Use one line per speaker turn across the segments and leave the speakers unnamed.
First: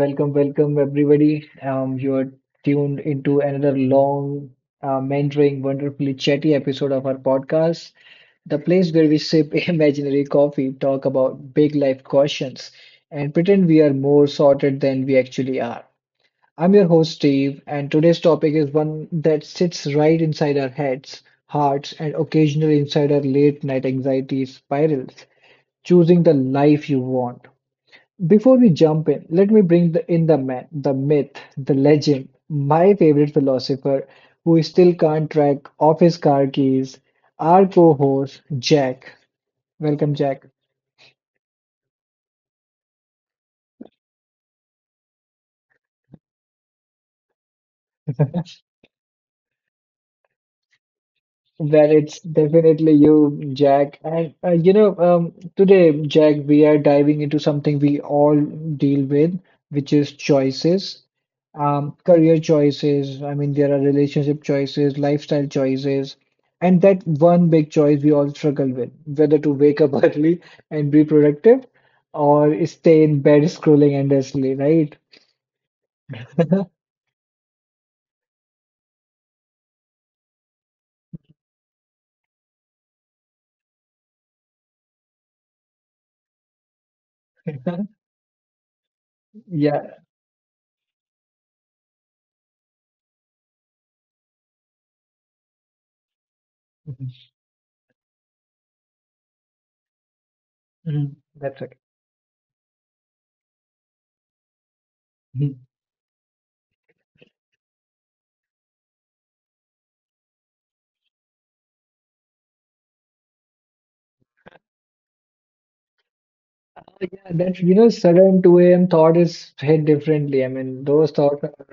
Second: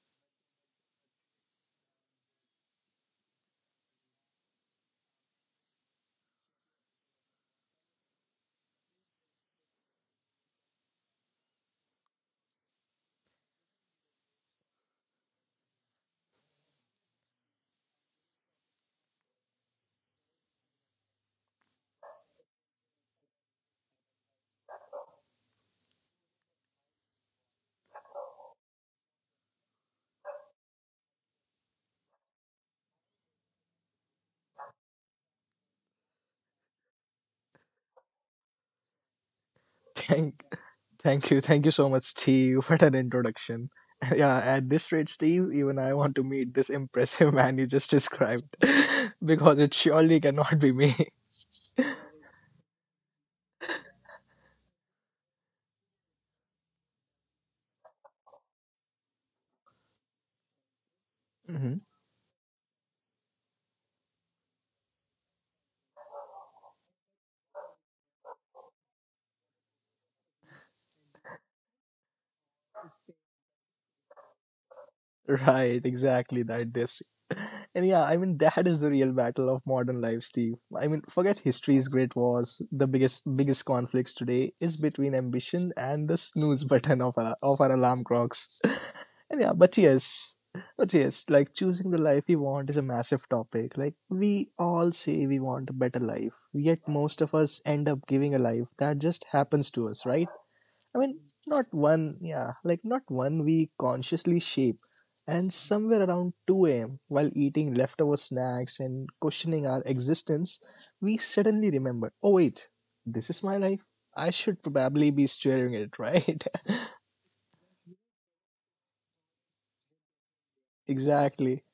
Welcome, welcome everybody. You are tuned into another long, mentoring, wonderfully chatty episode of our podcast, the place where we sip imaginary coffee, talk about big life questions, and pretend we are more sorted than we actually are. I'm your host, Steve, and today's topic is one that sits right inside our heads, hearts, and occasionally inside our late night anxiety spirals choosing the life you want. Before we jump in, let me bring in the man, the myth, the legend, my favorite philosopher who still can't track off his car keys, our co-host Jack. Welcome,
Thank,
Jack.
thank you so much, Steve. What an introduction. Yeah, at this rate, Steve, even I want to meet this impressive man you just described because it surely cannot be me.
Well, it's definitely you, Jack. And today, Jack, we are diving into something we all deal with, which is choices, um, career choices. I mean, there are relationship choices, lifestyle choices, and that one big choice we all struggle with, whether to wake up early and be productive or stay in bed scrolling endlessly, right?
Right, exactly that this. And yeah, I mean that is the real battle of modern life, Steve. I mean, forget history's great wars. The biggest conflicts today is between ambition and the snooze button of our alarm clocks. and yeah, but
Yeah.
yes. But yes, like choosing the life we want is a massive topic. Like we all say we want a better life, yet most
Mhm.
of us end up giving a life that just happens to us, right? I
Mhm.
mean,
That's
not one, yeah, like not one we consciously shape. And
okay.
somewhere around 2 a.m., while eating leftover snacks and questioning our existence, we suddenly remember oh, wait, this is my life. I should probably be steering it, right?
Oh, yeah, that sudden 2 a.m. thought is hit differently. I mean, those thoughts,
exactly,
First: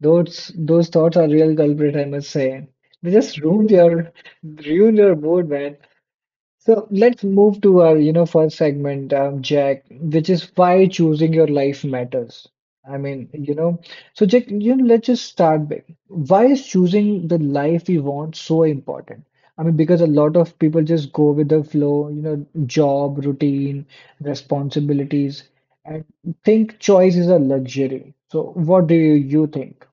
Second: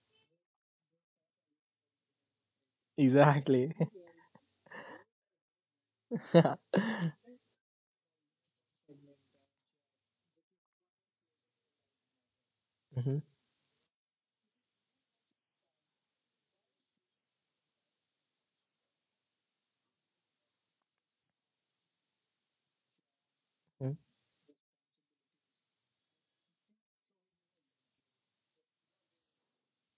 those thoughts are real culprit, I must say. They just
exactly.
ruined your mood, man. So let's move to our, you know, first segment, Jack, which is why choosing your life matters. I
Mhm,
mean, you know, so Jack, you know, let's just start big. Why is choosing the life we want so important? I mean, because a lot of people just go with the flow, you know, job, routine,
mhm.
responsibilities, and think choice is a luxury. So what do think?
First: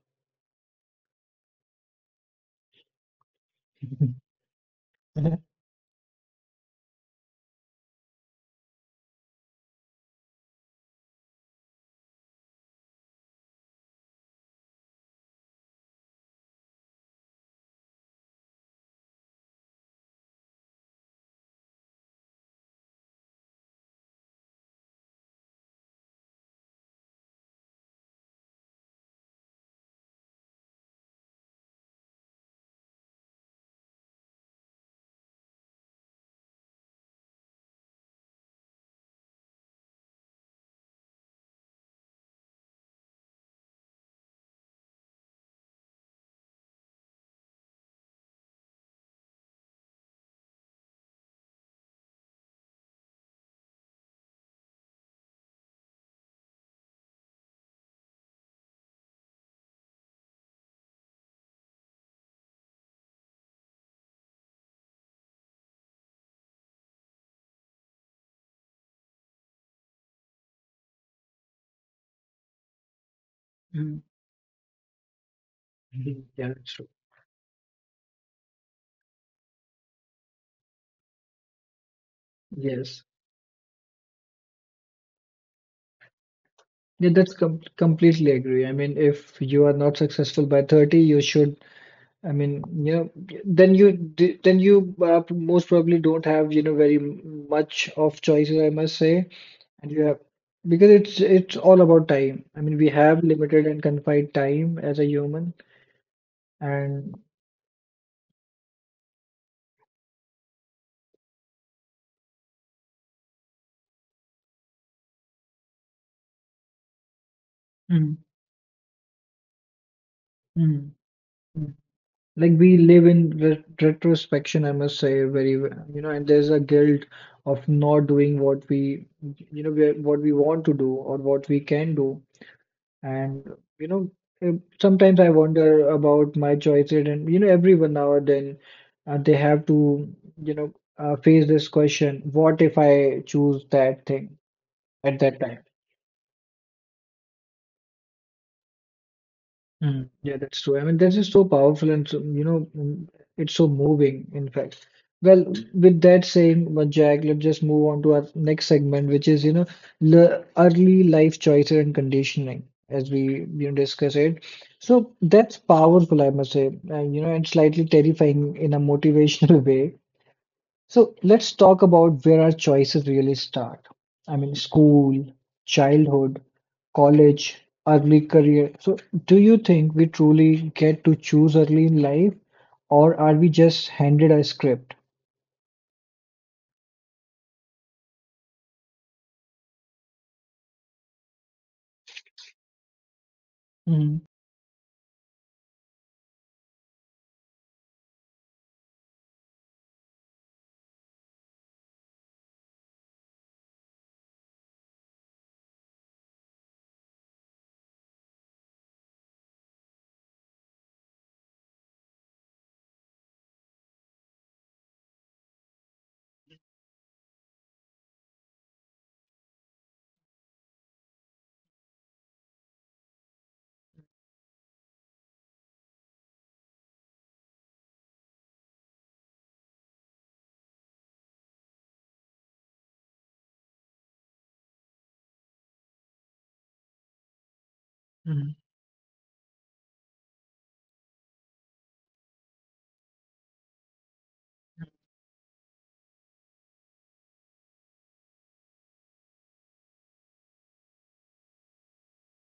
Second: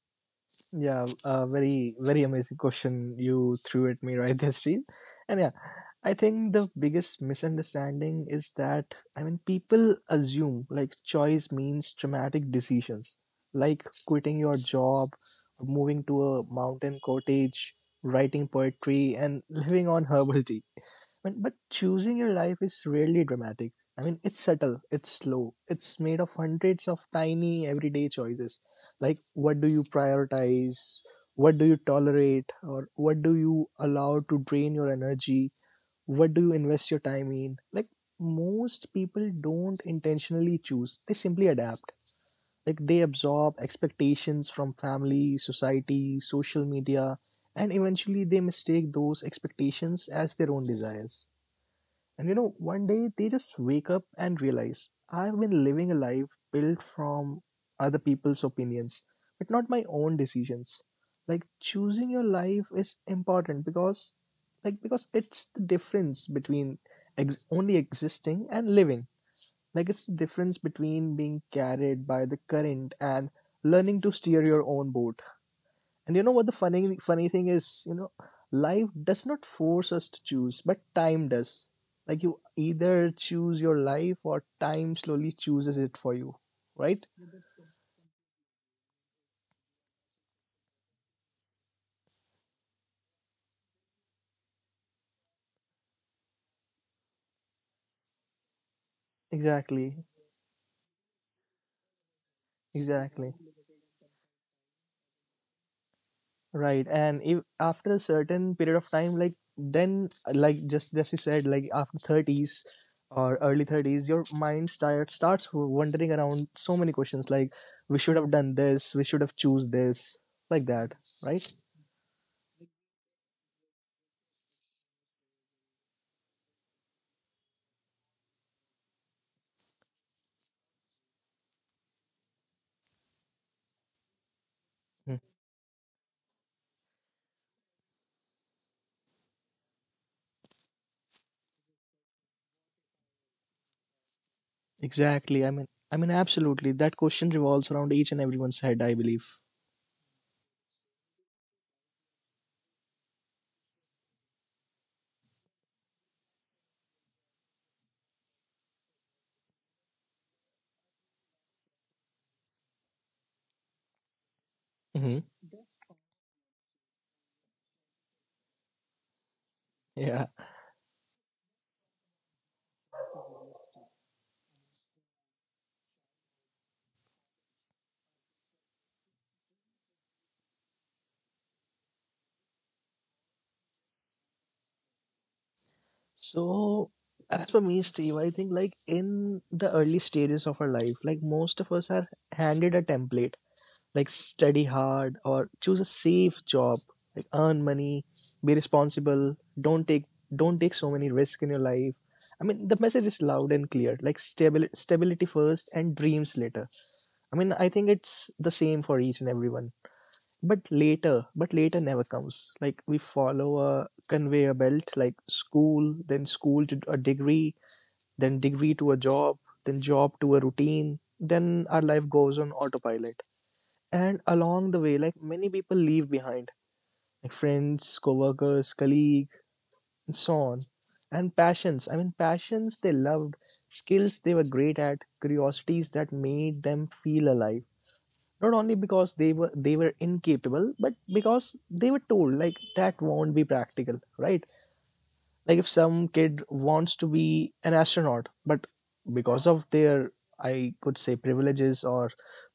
Yeah, very amazing question you threw at me right there, Steve. And yeah, I think the biggest misunderstanding is that I mean people assume like choice means traumatic decisions, like quitting your job, moving to a mountain cottage, writing poetry, and living on herbal tea. But choosing your life is rarely dramatic. I mean, it's subtle, it's slow, it's made of hundreds of tiny everyday choices. Like, what do you prioritize? What do you tolerate? Or what do you allow to drain your energy? What do you invest your time in? Like, most people don't intentionally choose, they simply adapt. Like, they absorb expectations from family, society, social media, and eventually they mistake those expectations as their own desires. And you know, one day they just wake up and realize I've been living a life built from other people's opinions, but not my own decisions. Like choosing your life is important because it's the difference between only existing and living. Like it's the difference between being carried by the current and learning
Mhm.
to steer your own boat. And you know what the
Yeah, true.
funny thing is, you know, life does not force us to choose, but time does. Like you
Yes.
either choose your life or time slowly chooses it for you, right?
Yeah, that's completely agree. I mean, if you are not successful by 30, you should, I mean, you know, then then you most probably don't have, you know, very much of choices, I must say. And you
Exactly.
have because it's all about time. I mean, we have
Exactly.
limited and confined time as a human
Right.
and
And if after a certain period of time, like then like just you said, like after thirties or early thirties, your mind starts wandering around so many questions like we should
mhm,
have done this, we should have choose this, like
mhm,
that, right?
mhm. Like we live in re retrospection, I must say, very, you know, and there's a guilt of not doing what we, you know, we- what we want to do or what we can do. And, you know, eh, sometimes I wonder about my choices and, you know, everyone now and then they have to, you know, face this question, what if I choose that thing at that
Exactly. I
time?
mean, I mean, absolutely. That question revolves around each and everyone's head, I believe.
Mm, yeah, that's true. I mean, that's just so powerful and so, it's so moving, in fact. Well, with that saying, but Jack, let's just move on to our next segment, which is, you know, the early life choices and conditioning, as we, you know, discuss it. So
Hmm
that's powerful, I must say, and, you know, and slightly terrifying in a motivational way.
Yeah.
So let's talk about where our choices really start. I mean, school, childhood college, early career. So, do you think we truly get to choose early in life, or are we just handed a script?
So, as for me, Steve, I think like in the early stages of our life, like most of us are handed a template, like
Mm,
study hard or choose a safe job, like earn money, be responsible, don't take so many risks in your life. I mean, the message is loud and clear, like stability first and dreams later. I mean, I think it's the same for each and everyone. But later never comes. Like we follow a conveyor belt, like school, then school to a degree, then degree to a job, then job to a routine, then our life goes on autopilot. And along the way, like many people leave behind like friends, co-workers, colleague, and so on, and passions. I mean passions they loved, skills they were great at, curiosities that made them feel alive, not
mm.
only because they were incapable, but because they were told like that won't be practical, right? Like if some kid wants to be an astronaut but because of their, I could say, privileges or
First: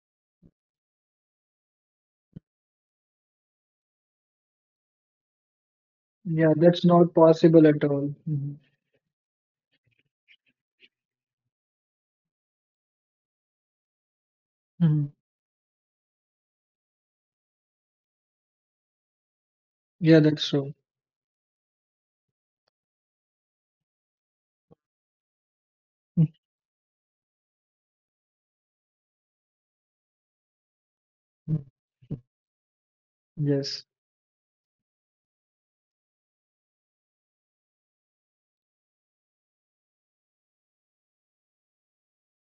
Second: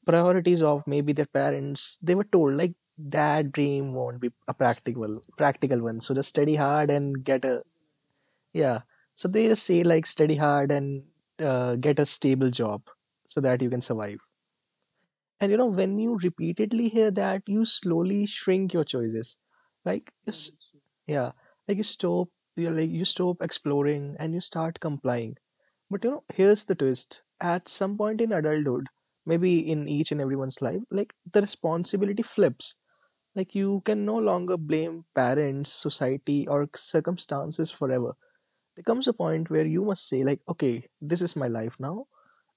priorities of maybe their parents, they were told like that dream won't be a practical one, so just
Yeah,
study
that's
hard
not
and get a
possible at all. Mhm,
yeah, so they just say like study hard and get a stable job so that you can survive.
mhm.
And you know, when you repeatedly hear that, you slowly shrink your choices.
Yeah, that's true.
Mhm. yeah, like you stop, like you stop exploring and you start complying. But you know, here's the twist: at some point in adulthood, maybe in each and everyone's life, like the
Mhm.
responsibility flips. Like you
Yes,
can no longer blame parents, society, or circumstances forever. There comes a point where you must say, like, okay, this is my life now,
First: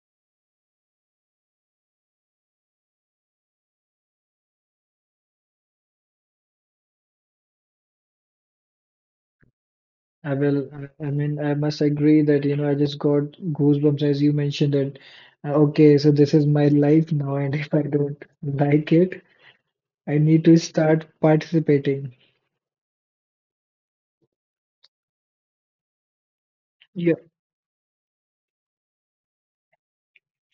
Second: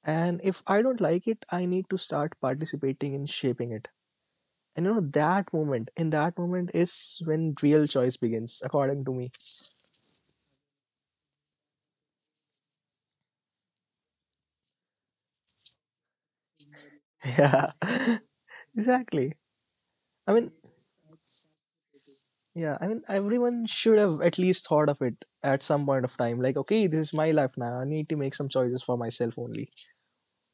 and if I don't like it, I need to start participating in shaping it. And you know, in that moment is when real choice begins, according to me.
I mean, I must agree that, you know, I just got goosebumps as you mentioned that, okay, so this is my life now, and
Yeah,
if I don't like it,
exactly.
I
I
need
mean,
to start participating.
yeah, I mean, everyone should have at least thought of it at some point of time. Like, okay, this is my life now. I need to make some choices for myself only.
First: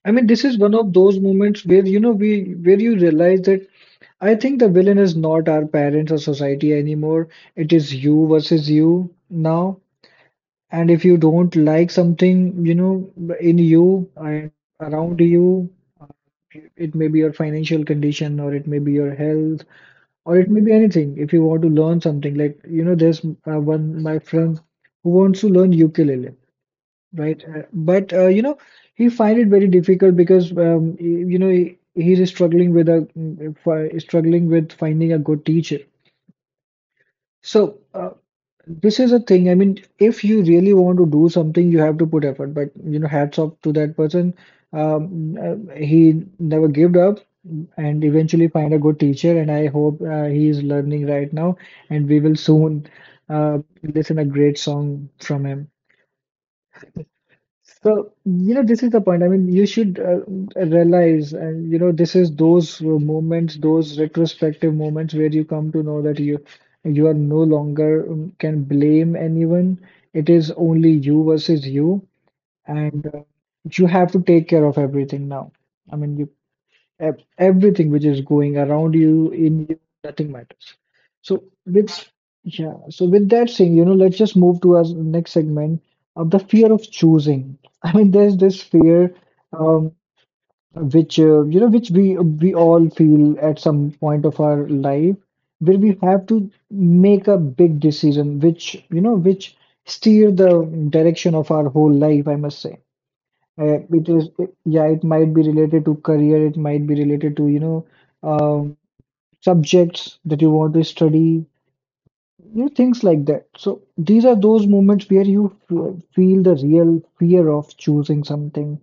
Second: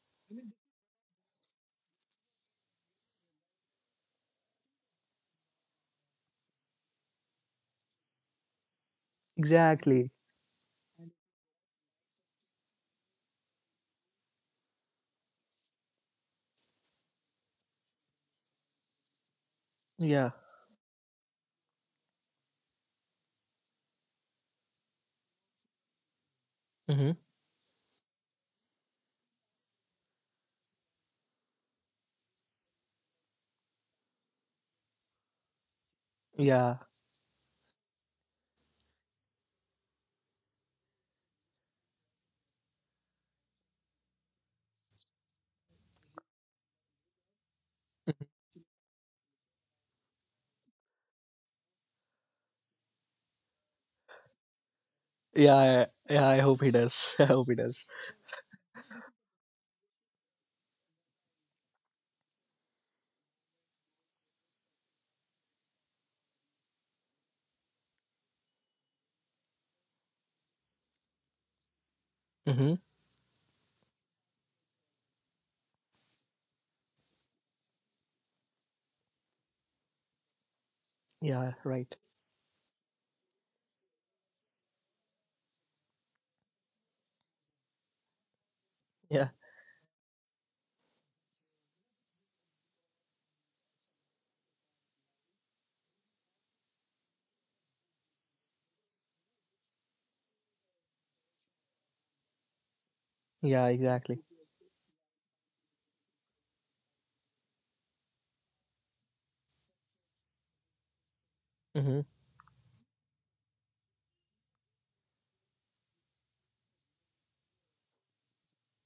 I mean, this is one of those moments where you know we where you realize that I think the villain is not our parents or society anymore. It is you versus you now.
Exactly.
And if you don't like something, you know, in you and around you, it may be your financial condition or it may be your health
Yeah.
or it may be anything. If you want to learn something, like you know, there's one my friend who wants to learn ukulele.
Mm-hmm.
Right. But you know, he find it very difficult because you know he's struggling with a struggling with finding a good teacher.
Yeah.
So this is a thing. I mean, if you really want to do something, you have to put effort. But you know, hats off to that person. He never gave up and eventually find a good teacher. And I hope he is learning right now. And we will soon listen a great song from
Yeah.
him.
I- Yeah. I hope he does. I hope he does.
So, you know, this is the point. I mean, you should realize, and you know, this is those moments, those retrospective moments where you come to know that you are no longer can blame anyone. It is only you versus you,
Mm-hmm.
and you have to take care of everything now. I mean, you everything which is going around you in you nothing matters so
Yeah.
with
Right.
yeah so with that saying you know let's just move to our next segment of the fear of choosing. I mean there's this fear
Yeah.
um, which you know which we all feel at some point of our life where we have to make a big decision which you know which steer the direction of our whole life I must say.
Yeah. Exactly.
Yeah, it might be related to career, it might be related to, you know, um, subjects that you want to study,
Mm-hmm.
you know, things like that. So these are those moments where you feel the real fear of choosing something.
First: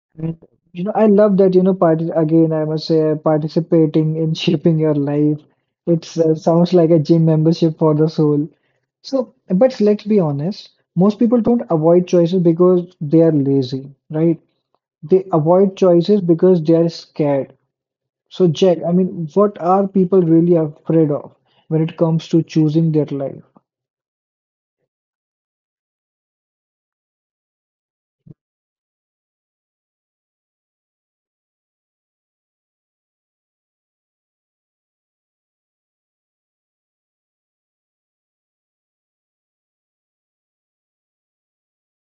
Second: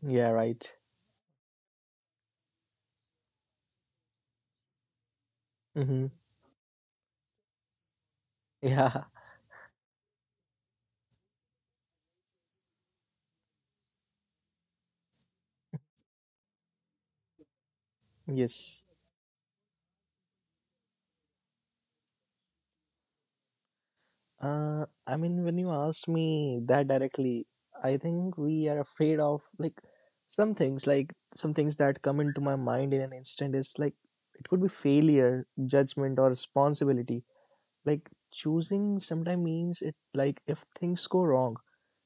Yeah.
And,
Right.
you know, I love that, you know, part again, I must say, participating in shaping your life.
Mm-hmm.
It's sounds like a gym membership for the soul.
Yeah.
So, but let's be honest, most people don't avoid choices because they are lazy, right? They avoid choices because they are scared. So, Jack,
Yes.
I mean, what are people really afraid of when it comes to choosing their life?
I mean, when you asked me that directly, I think we are afraid of like some things that come into my mind in an instant is like it could be failure, judgment, or responsibility. Like choosing sometimes means it, like if things go wrong,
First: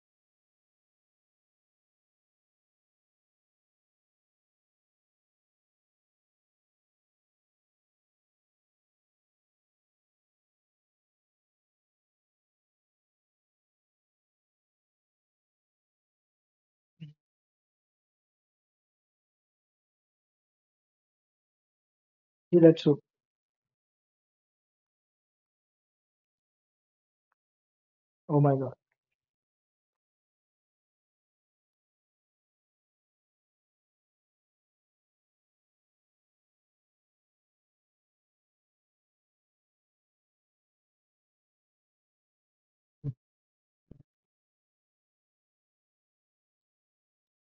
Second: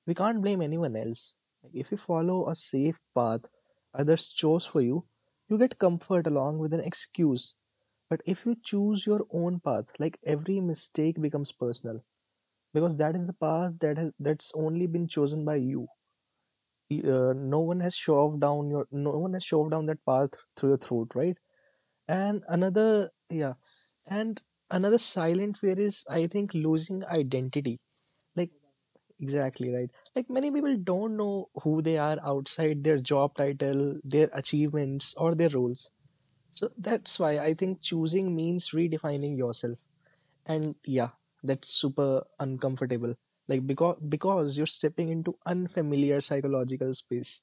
we can't blame anyone else. Like, if you follow a safe path others chose for you, you get comfort along with an excuse. But if you choose your own path, like every mistake becomes personal because that is the path that has that's only been chosen by you. No one has shoved down your No one has shoved down that path through your throat, right? And
Yeah, that's true.
another, yeah, and another silent fear is, I think, losing identity,
Oh
like
my God.
exactly right. Like many people don't know who they are outside their job title, their achievements, or their roles. So that's why I think choosing means redefining yourself, and yeah, that's super uncomfortable, like because you're stepping into unfamiliar psychological space.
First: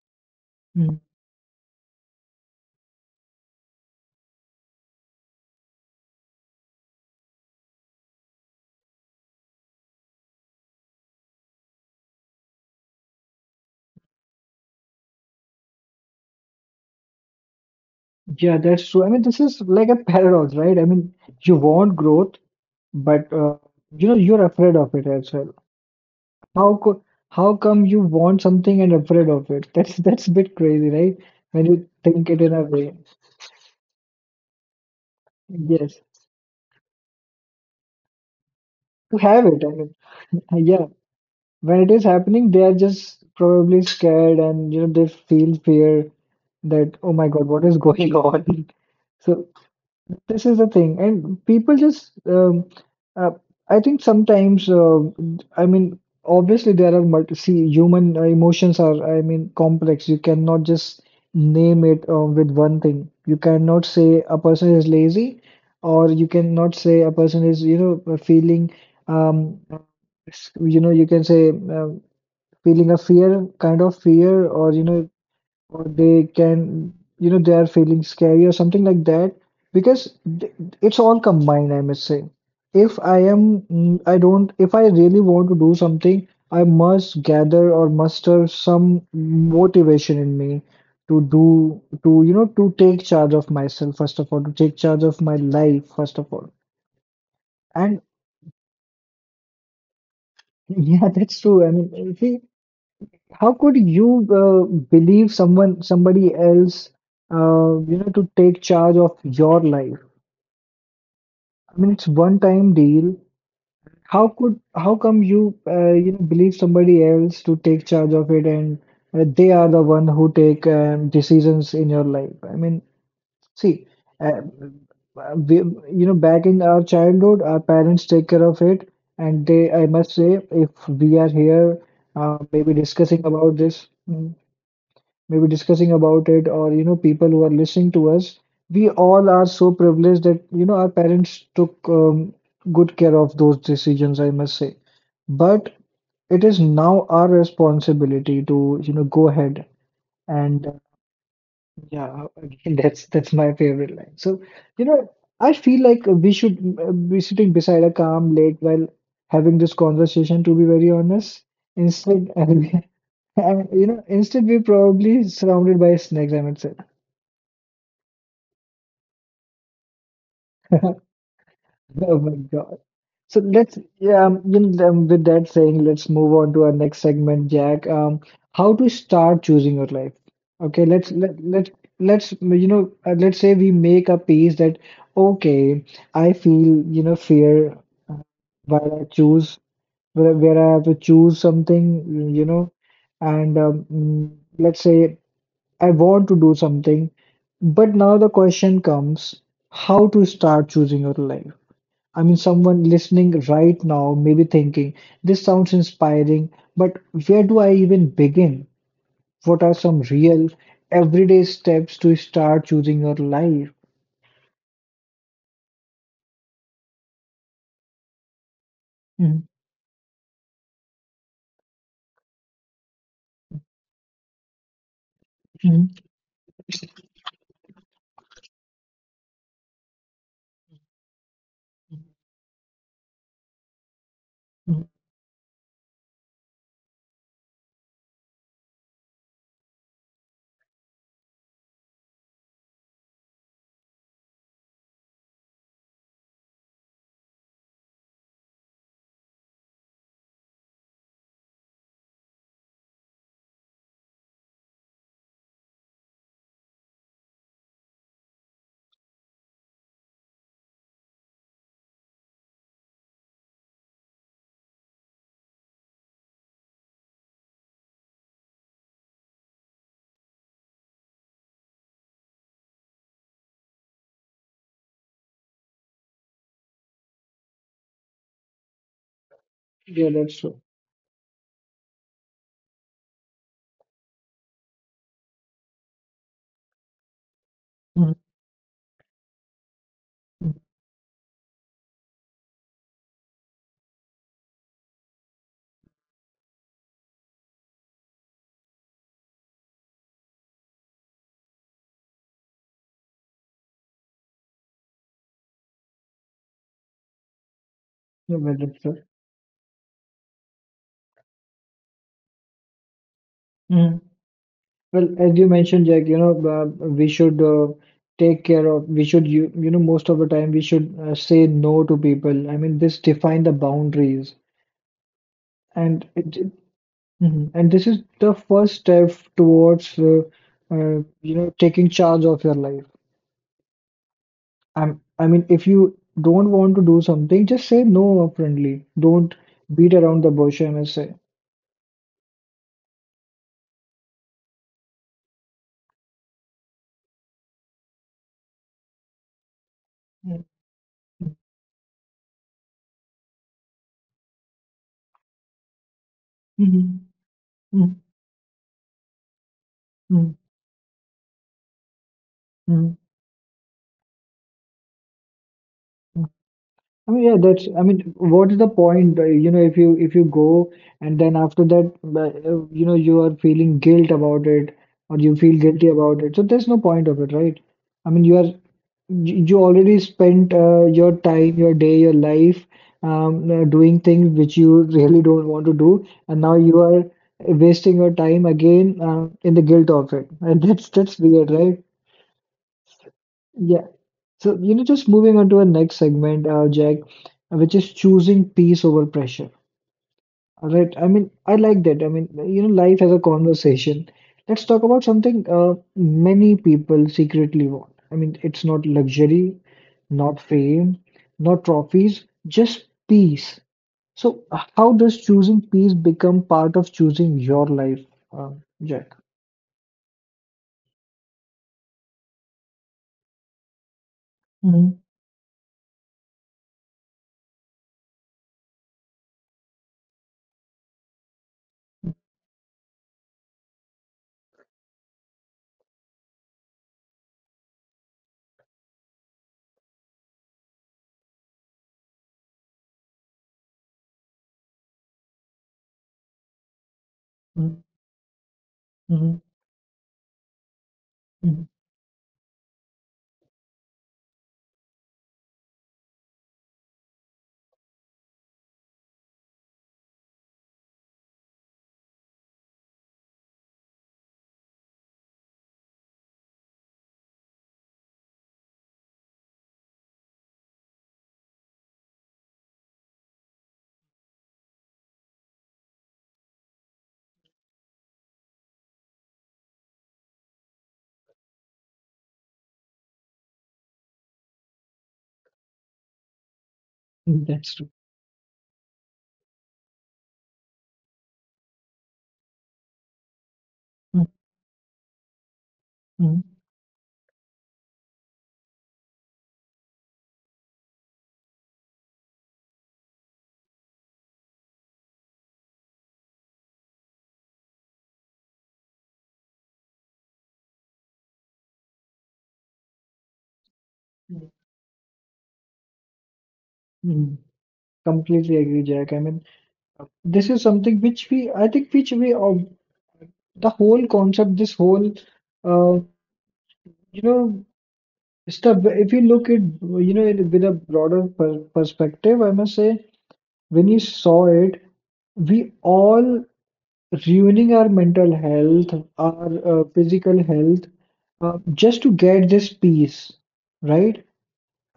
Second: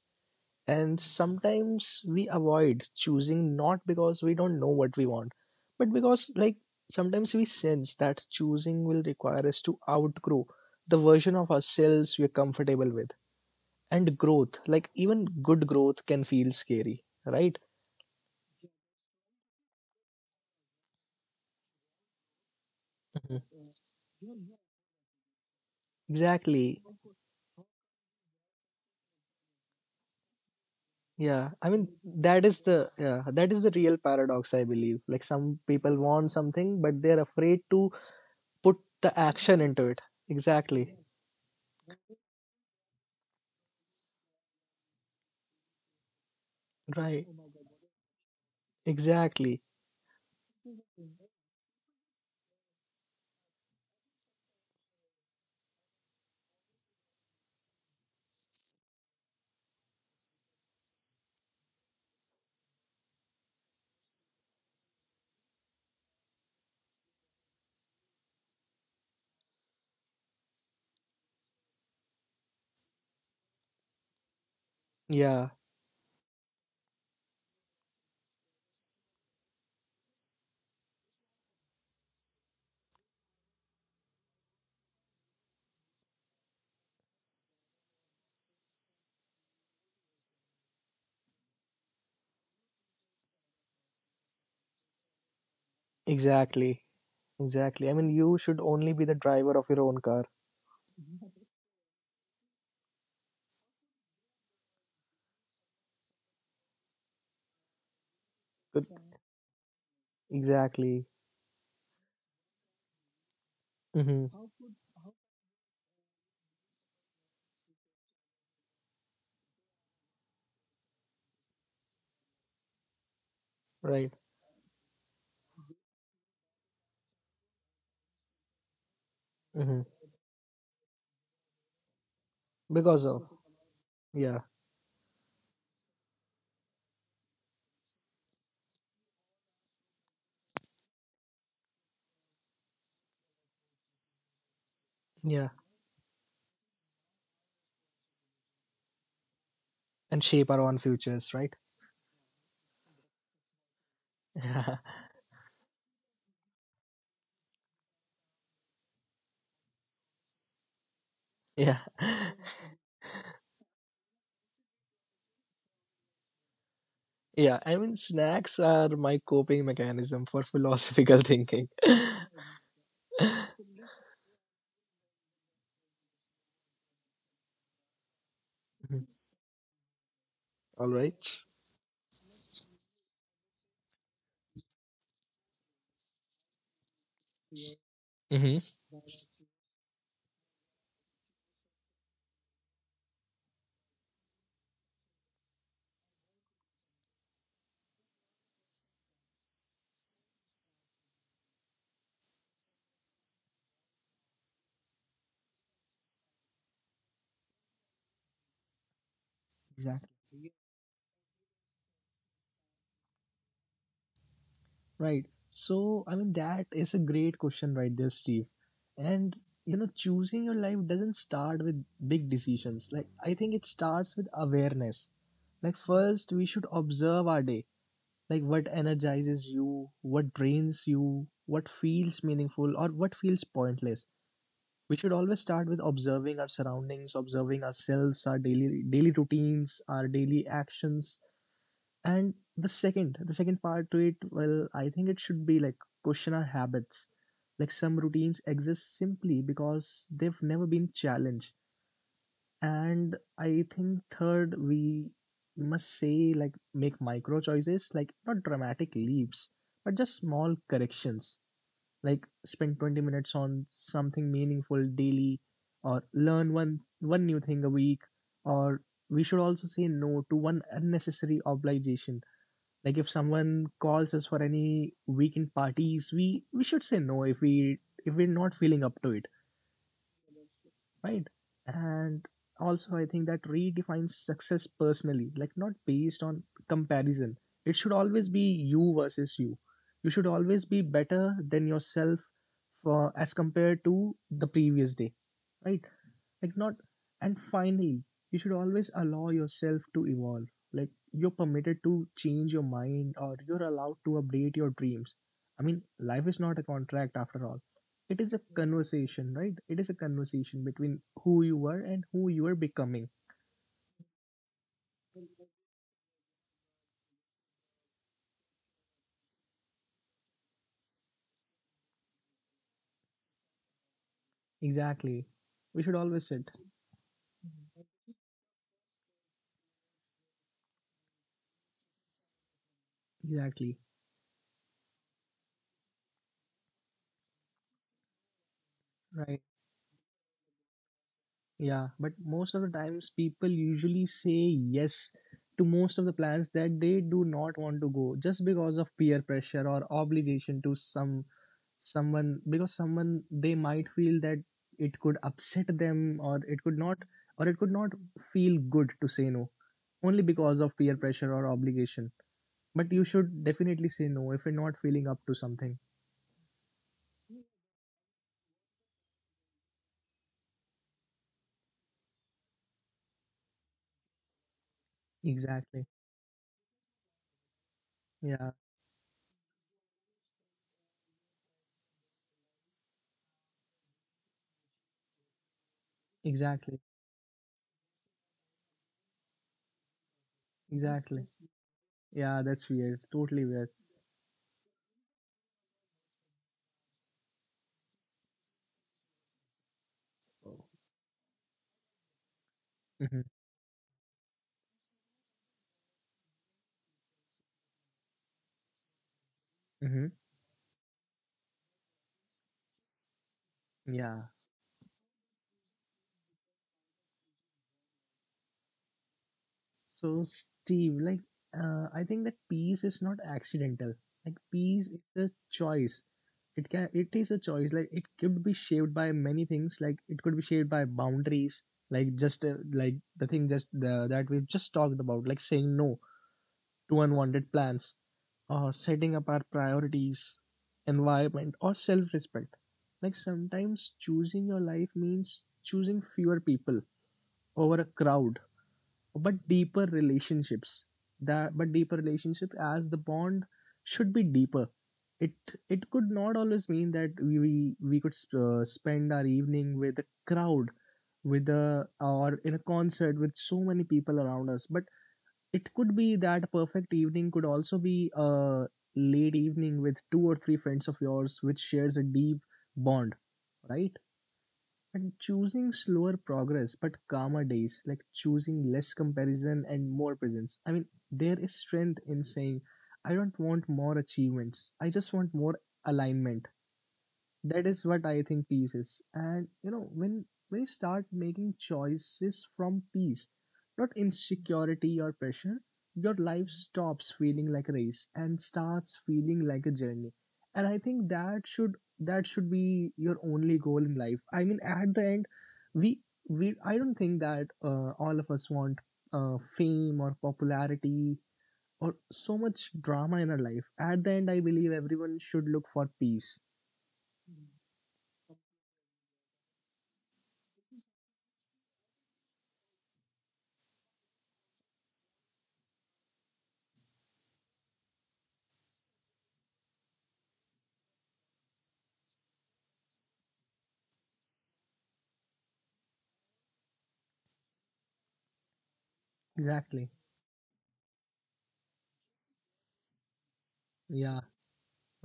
And
Mm.
sometimes we avoid choosing not because we don't know what we want, but because like sometimes we sense that choosing will require us to outgrow the version of ourselves we're comfortable with. And growth, like even good growth, can feel scary, right?
Yeah, that's true. I mean, this is like a paradox, right? I mean, you want growth, but
Mhm.
you know, you're afraid of it as well. How
exactly.
could, how come you want something and afraid of it? That's a bit crazy, right? When you think it in a way.
That is the real paradox, I believe. Like some people
Yes,
want something but they're afraid to put
to
the
have
action
it. I
into it.
mean, yeah.
Exactly.
When it is happening, they are just probably scared and you know they feel fear that oh my
Right.
God, what is going on? So
Exactly.
this is the thing, and people just uh, I think sometimes I mean obviously there are multi see human emotions are I mean complex. You cannot just name it with one thing. You cannot say a person is lazy, or you cannot say a person is you know feeling um, you know you can say feeling a fear, kind of fear, or you know,
Yeah,
or they can, you know, they are feeling scary or something like that, because th- it's all combined, I must say. If I am, mm, I don't, if I really want to do something, I must gather or muster some motivation in me to do, to, you know, to take charge of myself, first of all, to take charge of my life, first of all.
exactly. Exactly. I
And
mean you should only be the driver of your own car.
yeah, that's true. I mean, if we how could you believe someone, somebody else, you know, to take
But
charge of your life?
exactly.
I mean, it's one-time deal. How
Mm-hmm.
could, how come you, you know, believe somebody else to take charge of it, and they are the one who take decisions in your life? I mean, see,
Right.
uh, we, you know, back in our childhood, our parents take care of it, and they,
Mm-hmm.
I must say, if we are here, maybe
Because
discussing
of
about this,
yeah,
maybe discussing about it or you know people who are listening to us we all are so privileged that you know our parents took good care of those decisions I must say.
yeah.
But it is now our responsibility to you know go ahead
And shape our
and
own futures, right?
yeah again that's my favorite line so you know I feel like we should be sitting beside a calm lake while having this conversation to be very honest
Yeah.
instead. And, you know instead we're probably surrounded by snakes I must say.
Yeah. I mean snacks are my coping mechanism for philosophical thinking.
Oh my God. So let's, yeah, with that saying, let's move on to our next segment, Jack. How to start choosing your life. Okay,
All right.
let's you know, let's say we make a piece that okay, I feel you know fear
Mm-hmm.
while I choose where I have to choose something, you know, and let's say I want to do something, but now the question comes, how to start choosing your life? I mean, someone listening right now may be thinking, this sounds inspiring, but where do I even begin? What are some real,
Exactly.
everyday steps to start choosing your life?
Right. So, I mean, that is a great question right there, Steve. And,
Mhm,
you know, choosing your life doesn't start with big decisions. Like, I think it starts with awareness. Like,
mhm,
first, we should observe our day. Like, what energizes you, what drains you, what feels meaningful, or what feels pointless.
mhm.
We should always start with observing our surroundings, observing ourselves, our daily routines, our daily actions, and the second part to it, well I think it should be like question our habits. Like some routines exist simply because they've never been challenged. And I think third, we must say like make micro choices, like not dramatic leaps but just small corrections, like spend 20 minutes on something meaningful daily, or learn one new thing a week, or we should also say no to one unnecessary obligation. Like if someone calls us for any weekend parties, we should say no if we're not feeling up to it,
Yeah, that's true.
right? And also I think that redefines success personally, like not based on comparison. It should
Mhm,
always be you versus you. You should
mhm.
always be better than yourself for as compared to the previous day, right? Like not, and finally, you should always allow yourself to evolve. Like you're permitted to change your mind, or you're allowed to update your dreams. I mean, life is not a contract after all. It is
Yeah,
a
well, that's true.
conversation, right? It is a conversation between who you were and who you are becoming.
Mhm. Well, as you mentioned, Jack, we should take care of, we should, most of the time we should say no to people. I mean, this define the boundaries.
Exactly we should
And
always sit
it, Mhm. And this is the first step towards, taking charge of your life.
exactly
I mean, if you don't want to do something, just say no upfrontly. Don't
right.
beat around the bush, I must say.
Yeah, but most of the times people usually say yes to most of the plans that they do not want to go just because of peer pressure or
Mm.
obligation to some someone, because someone they might feel that it could upset them, or it could not,
Hmm.
or it could not
Hmm.
feel good to say no, only
Hmm.
because of peer pressure or obligation. But
Mm,
you should definitely say no if you're not feeling up to something.
mm. I mean, yeah, that's, I mean, what is the point, if you go and then after that, you are feeling guilt about it or you feel
Exactly.
guilty about it. So there's no point of it, right? I mean, you are
Yeah,
you you already spent your time, your day, your life doing things which you really don't want to do, and now
exactly.
you are wasting your time again in the guilt of it. And that's
Exactly.
weird, right?
Yeah, that's weird. Totally weird.
Yeah. So, just moving on to our next segment, Jack, which is choosing peace over pressure. Right. I mean, I like that. I mean, life as
Mhm.
a conversation. Let's talk about something many people secretly want. I mean, it's not luxury,
Mm-hmm.
not fame, not trophies, just peace.
Yeah.
So, how does choosing peace become part of choosing your life, uh, Jack?
So, Steve, like, I think that peace is not accidental. Like, peace is
Mm-hmm.
a choice. It is a choice. Like, it could be shaped by many things. Like, it could be shaped by boundaries. Like, just like the thing just the, that we've just talked about. Like, saying no to unwanted plans, or setting up our priorities, environment, or self-respect. Like, sometimes choosing your life means choosing fewer people over a crowd, but
Hmm,
deeper relationships that
hmm.
but deeper relationship, as the bond should be deeper. It it could not always mean that we could spend our evening with a crowd, with a or in a concert with so many people around us, but it could be that perfect evening could also be a late evening with two or three friends of yours, which shares a deep bond, right? And choosing slower progress but calmer days, like choosing less comparison and more presence. I mean, there is strength in saying, I don't want more achievements, I just want more alignment. That
That's
is
true.
what I think peace is. And when you start making choices from peace, not insecurity or pressure, your life stops feeling like a race and starts feeling like a journey. And I think that should be your only goal in life. I mean, at the end, we we I don't think that all of us want fame or popularity or so much drama in our life. At the end, I believe everyone should look for peace.
Mhm. Completely agree, Jack. I mean, this is something which we, I think, which we all the whole concept, this whole, uh, you know, stuff, if you look at, it with a broader perspective, I must say, when you saw it, we all ruining our mental health, our
Exactly.
physical health, just to get this peace,
Yeah,
right?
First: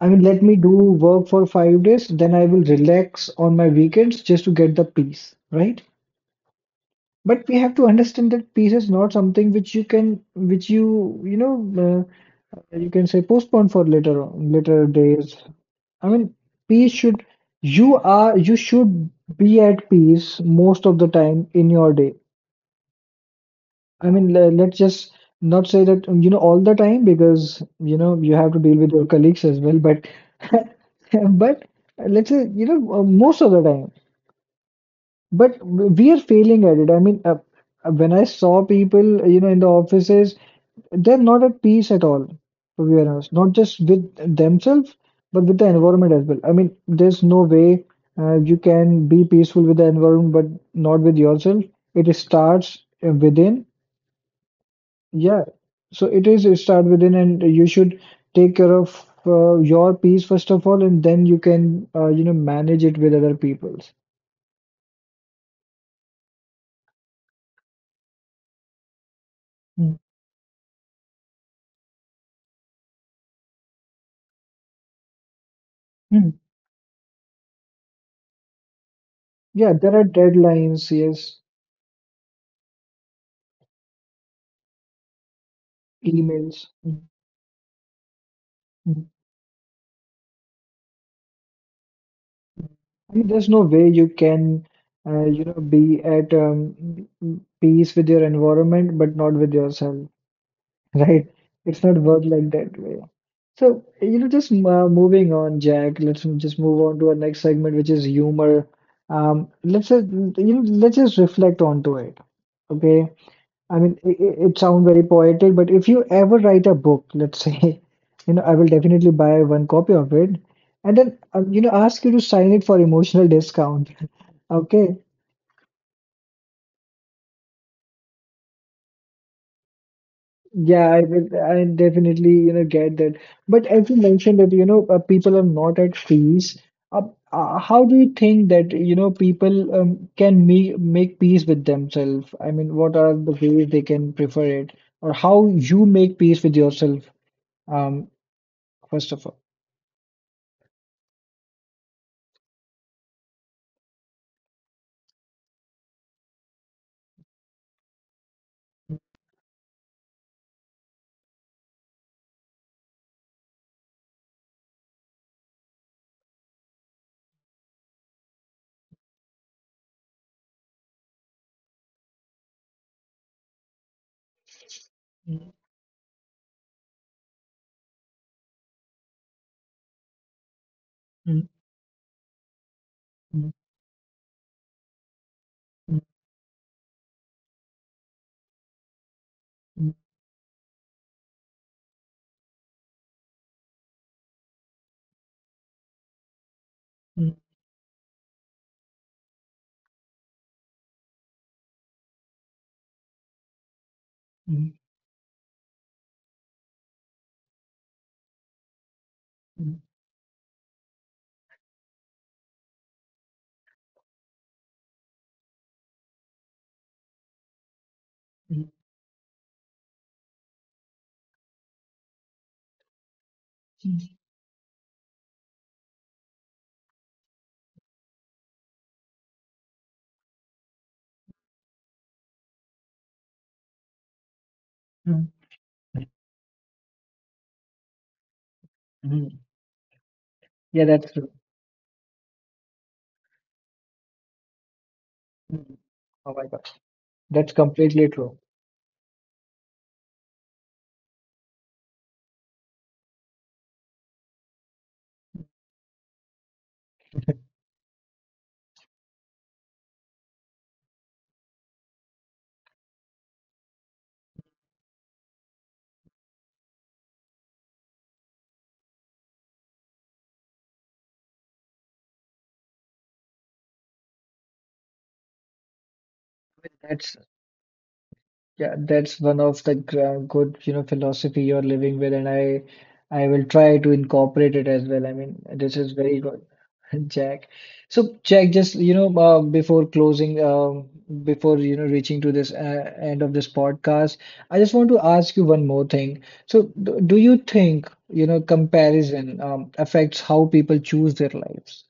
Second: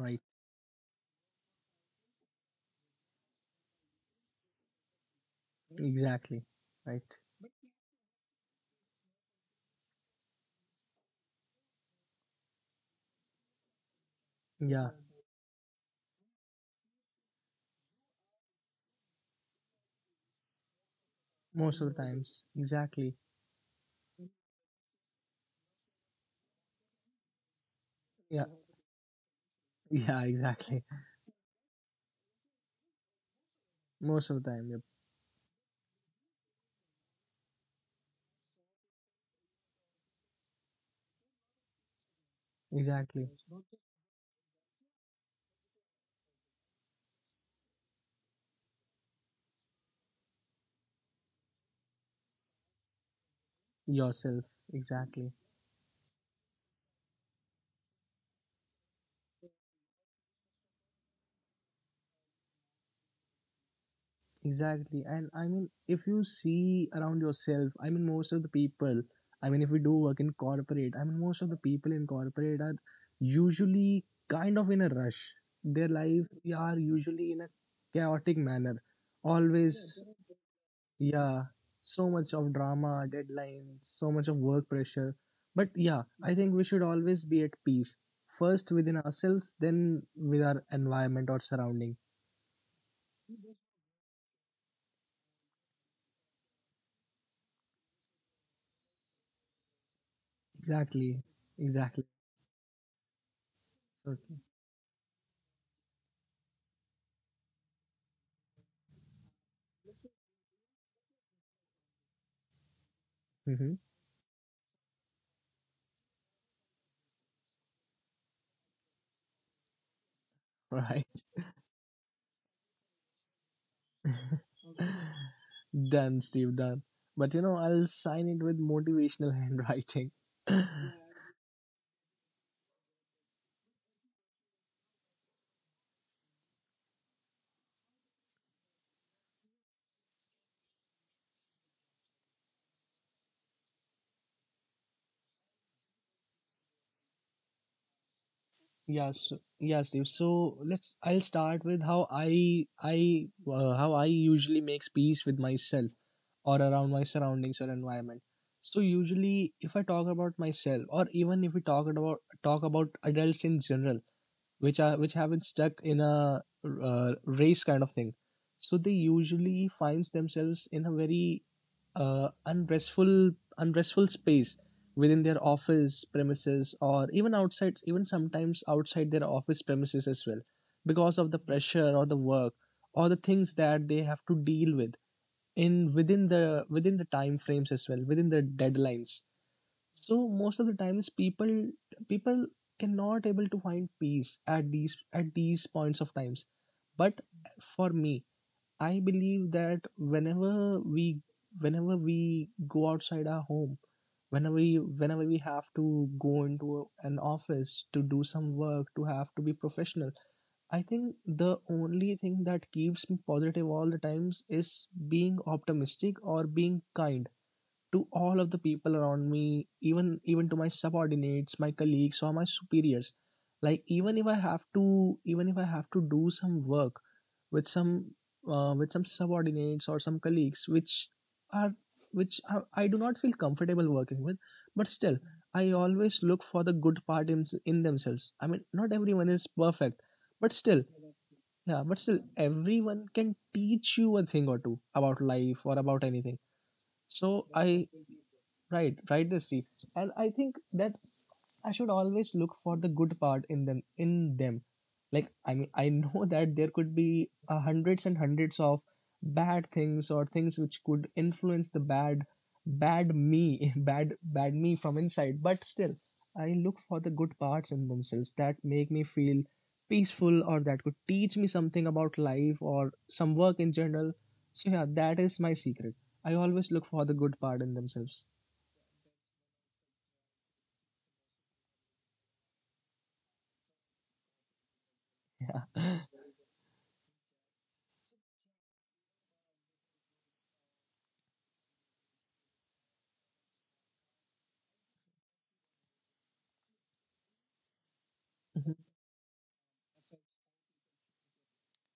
I mean, let me do work for 5 days, then I will relax on my weekends just to get the peace, right?
Exactly. Right.
But we have to understand that peace is not something which you can, which you, you can say postpone for later on, later
Yeah,
days. I mean, peace should, you should be at peace most of the time in
most of
your
the
day.
times. Exactly.
I mean, let's just not say that, all the time because, you
Yeah,
have to deal with your colleagues as well. But,
yeah, exactly.
but let's say, most of the time.
Most of the time. Yep.
But we are failing at it. I mean, when I saw people, in the offices, they're not at peace at all, to be
Exactly.
honest. Not just with themselves, but with the environment as well. I mean, there's no way you can be peaceful with the environment, but not with yourself. It starts within.
Yourself. Exactly.
Yeah. So it start within, and you should take care of your peace first of all, and then you can, manage it with other people's.
Exactly. And I mean, if you see around yourself, I mean, most of the people, I mean, if we do
Mm.
work in corporate, I mean, most of the people in corporate are usually kind of in a rush. Their life are usually in a chaotic manner.
Yeah, there
Always.
are deadlines, yes,
Yeah, so much of drama, deadlines, so much of work pressure. But yeah, I think we
emails.
should
Mm,
always be at peace. First within
mm.
ourselves, then with our environment or surrounding.
I mean, there's no way you can, be at peace with your environment, but not with yourself,
Exactly.
right? It's not
Exactly.
work like that way. So,
Okay.
just moving on, Jack. Let's just move on to our next segment, which is humor. Let's just reflect onto it. Okay,
Mm-hmm.
I mean, it sounds very poetic, but if you ever write a book, let's say, I will definitely buy one copy of it and then,
Right.
ask you to sign it for emotional discount. Okay.
Done, Steve, done. But you know, I'll sign it with motivational handwriting.
Yeah, I will, I definitely, get that. But as you mentioned that, people are not at peace. Uh, how do you think that, people can make peace with themselves? I mean, what are the ways they can prefer it? Or how you make peace with yourself, um,
Yeah,
first of
so,
all?
yeah, Steve. So let's. I'll start with how how I usually makes peace with myself or around my surroundings or environment. So usually, if I talk about myself, or even if we talk about adults in general, which have been stuck in a race kind of thing, so they usually finds themselves in a very uh, unrestful unrestful space within their office premises, or even sometimes outside their office premises as well, because of the pressure or the work or the things that they have to deal with in within the time frames as well, within the deadlines. So most of the times, people cannot able to find peace at these points of times. But for me, I believe that whenever we go outside our home, whenever we have to go into an office to do some work, to have to be professional, I think the only thing that keeps me positive all the times is being optimistic or being kind to all of the people around me, even to my subordinates, my colleagues, or my superiors. Like, even if I have to, do some work with some with some subordinates or some colleagues are which I do not feel comfortable working with, but still I always look for the good part in themselves. I mean, not everyone is perfect, but still.
Yeah, that's true.
Yeah, but still, everyone can teach you a thing or two about life or
Hmm.
about anything.
Oh my gosh,
So
that's
I
completely true.
right, right, this deep. And I think that I should always look for the good part in them. Like, I mean, I know that there could be hundreds and hundreds of bad things, or things which could influence the bad bad me, bad bad me from inside, but still I look for the good parts in themselves that make me feel peaceful, or that could teach me something about life or some work in general. So yeah, that is my secret. I always look for the
That's
good part in themselves.
Yeah, that's one of the good, philosophy you're living with, and I will try to incorporate it as well. I mean, this is very good, Jack. So, Jack, just before closing, before reaching to this end of this podcast, I just want to ask you one more thing. So, do you think
Mm-hmm.
comparison affects how people choose their lives?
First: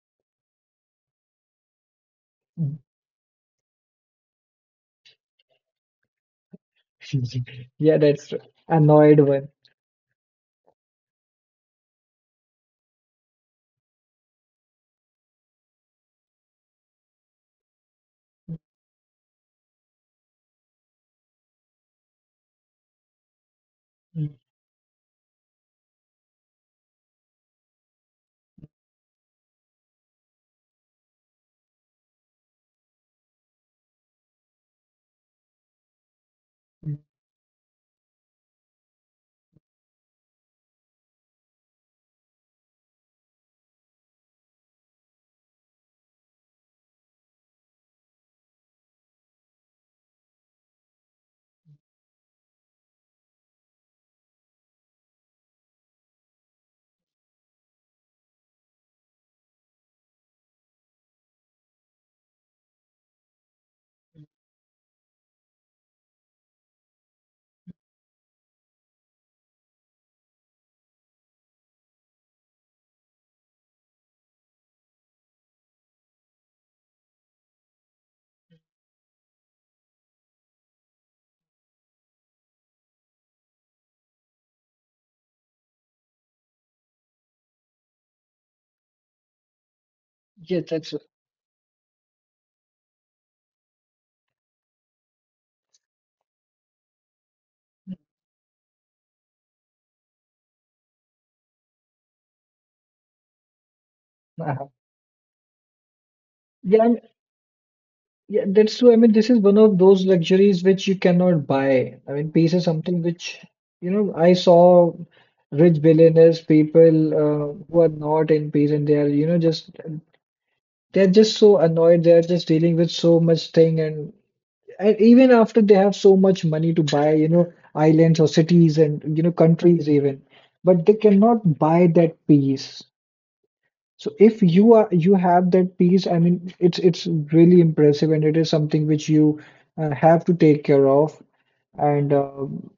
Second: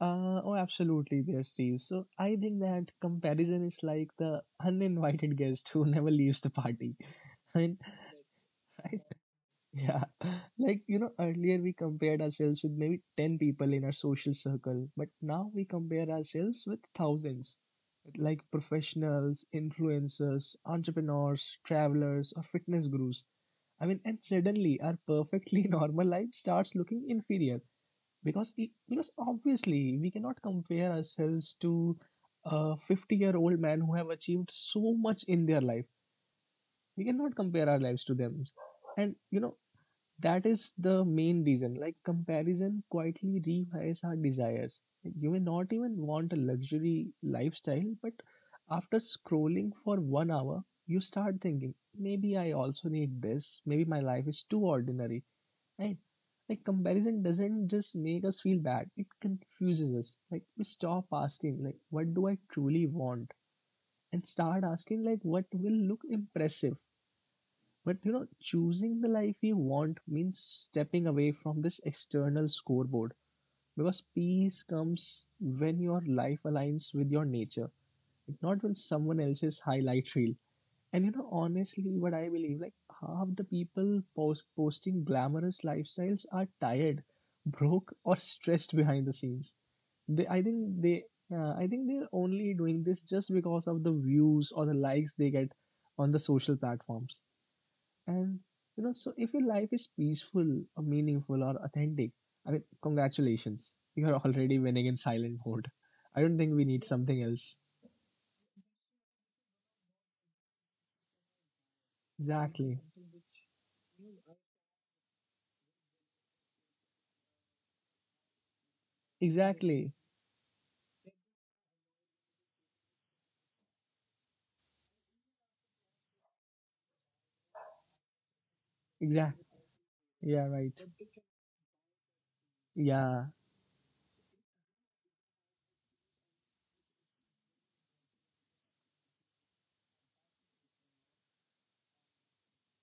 Oh, absolutely, there, Steve. So I think
Mm.
that comparison is like the uninvited guest who never leaves the party. I mean,
Yeah, that's true.
I,
Annoyed one.
yeah, like, earlier we compared ourselves with maybe 10 people in our social circle, but now we compare ourselves with thousands, like professionals, influencers, entrepreneurs, travelers, or fitness gurus. I mean, and
Mm,
suddenly our perfectly normal life starts looking inferior, because obviously we cannot compare ourselves to a 50-year-old man who have achieved so much in their life.
mm.
We cannot compare our lives to them. And that is the main reason, like, comparison quietly rewires our desires. You may not even want a luxury lifestyle, but after scrolling for one hour, you start thinking, maybe I also need this, maybe my life is too ordinary. Right? Like, comparison doesn't just make us feel bad, it confuses us. Like, we stop asking, like, what do I truly want? And start asking, like, what will look impressive. But choosing the life you want means stepping away from this external scoreboard. Because peace comes when your life aligns with your nature, not when someone else's highlight reel. And honestly, what I believe, like, half the people posting glamorous lifestyles are tired, broke, or stressed behind the scenes. They, I
Yeah,
think
that's.
they, I think they're only doing this just because of the views or the likes they get on the social platforms. And so if your life is peaceful, or meaningful, or authentic, I mean, congratulations, you are already
Yeah,
winning in silent mode. I don't think we need
and
something else.
Yeah, that's true. I mean, this is one of those luxuries which you cannot buy. I mean, peace is
Exactly.
something which, I saw rich billionaires, people who are not in peace and they are, just,
Exactly.
they're just so annoyed. They're just dealing with so much thing. And, even after they have so much money to buy, islands or cities and,
Exact.
countries even,
Yeah. Right.
but they cannot buy that peace.
Yeah,
So if you have that piece, I mean, it's really impressive, and it is something which you have to take care of. And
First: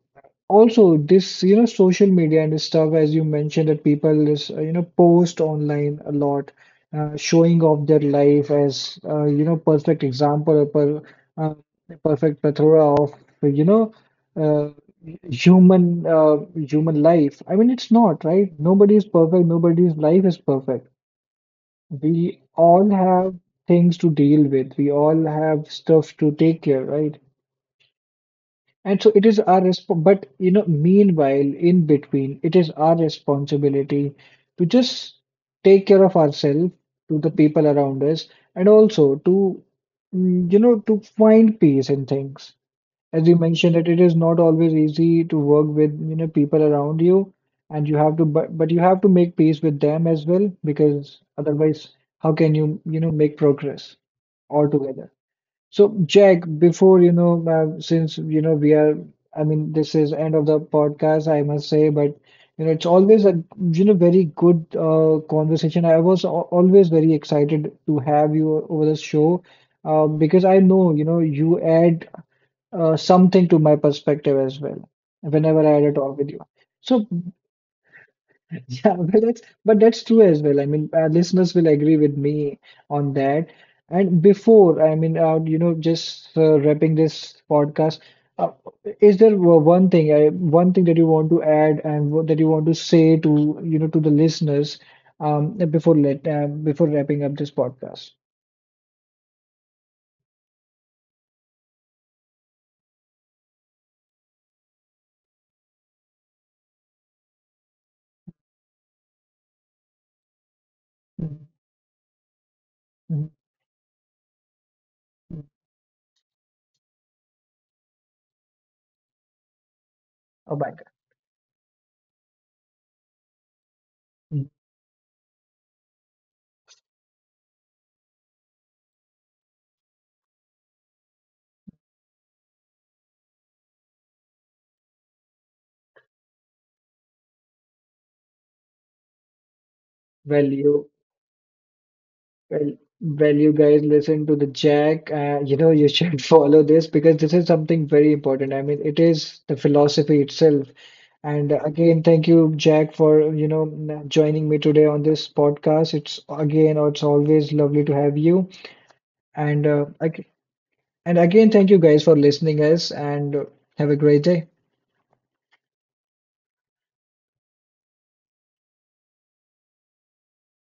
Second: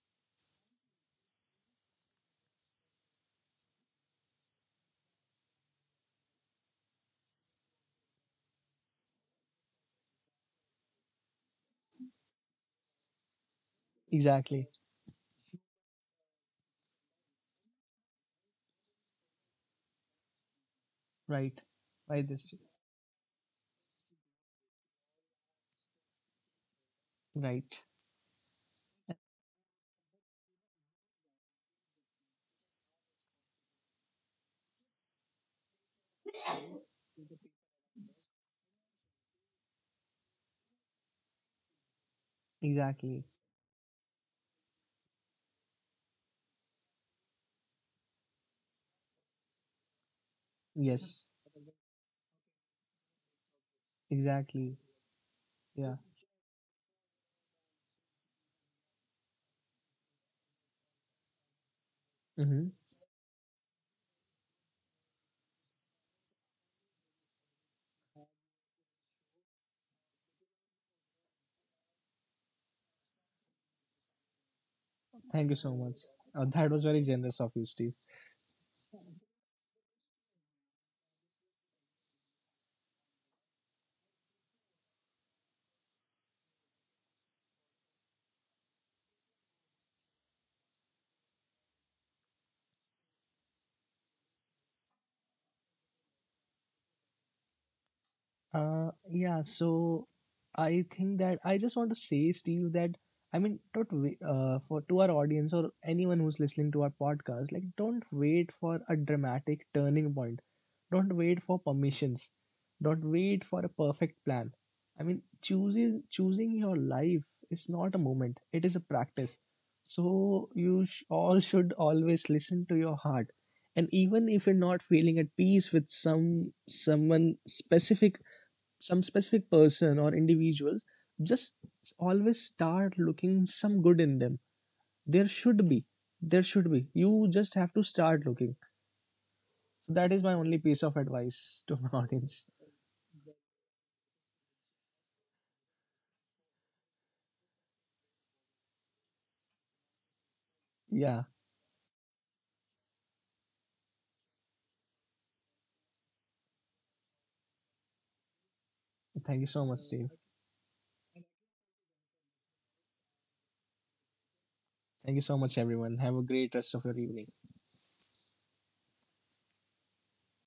also this, social media and stuff, as you mentioned, that people is post online a lot, showing off their life as perfect example, uh, a perfect plethora of you know uh,
exactly.
human life. I mean, it's not right. Nobody is perfect. Nobody's life is perfect.
Right. By
We
this.
all have things to deal with. We all have stuff to take care, right?
Right.
And so it is our resp but meanwhile, in between, it is our responsibility to just take care of ourselves, to the people around us, and also to, to find peace in things
Exactly.
as you mentioned that it is not always easy to work with people around you and you have to but you have to make peace with them as well because
Yes.
otherwise how can you you know make progress
Exactly.
altogether. So
Yeah.
Jack, before since we are, I mean, this is end of the podcast I must say, but
Mm-hmm.
it's always a very good conversation. I was always very excited to have you over the show, because I know you add something to my perspective as well
Thank you
whenever I
so
had a
much.
talk with you.
That was very
So
generous of you, Steve.
yeah, but that's true as well. I mean, our listeners will agree with me on that. And before, I mean, just wrapping this podcast, uh, is there one thing, one thing that you want to add and what, that you want to say to, to the listeners, before wrapping up this podcast?
Yeah, so I think that I just want to say, Steve, that, I mean, don't wait, for to our audience or anyone who's listening to our podcast, like, don't wait for a dramatic turning point. Don't wait
Mhm,
for permissions. Don't
mhm,
wait for a perfect plan. I mean,
mhm.
choosing your life is not a moment; it is a practice. So
Oh my
you
God.
all should always listen to your heart. And even
Mhm.
if you're not feeling at peace with someone specific, some specific person or individual, just always start looking some good in them. There should be there should be You just have to start looking. So that is my
Well,
only piece
you
of advice to my audience.
well, well, you guys listen to the Jack. You should follow this because this is something very important. I mean, it is the philosophy itself.
Yeah,
And again, thank you, Jack, for joining me today on this podcast. It's always lovely to have you.
thank you so
And
much, Steve.
and again, thank you guys for listening us, and have a great day.
Thank you so much, everyone. Have a great rest of your evening.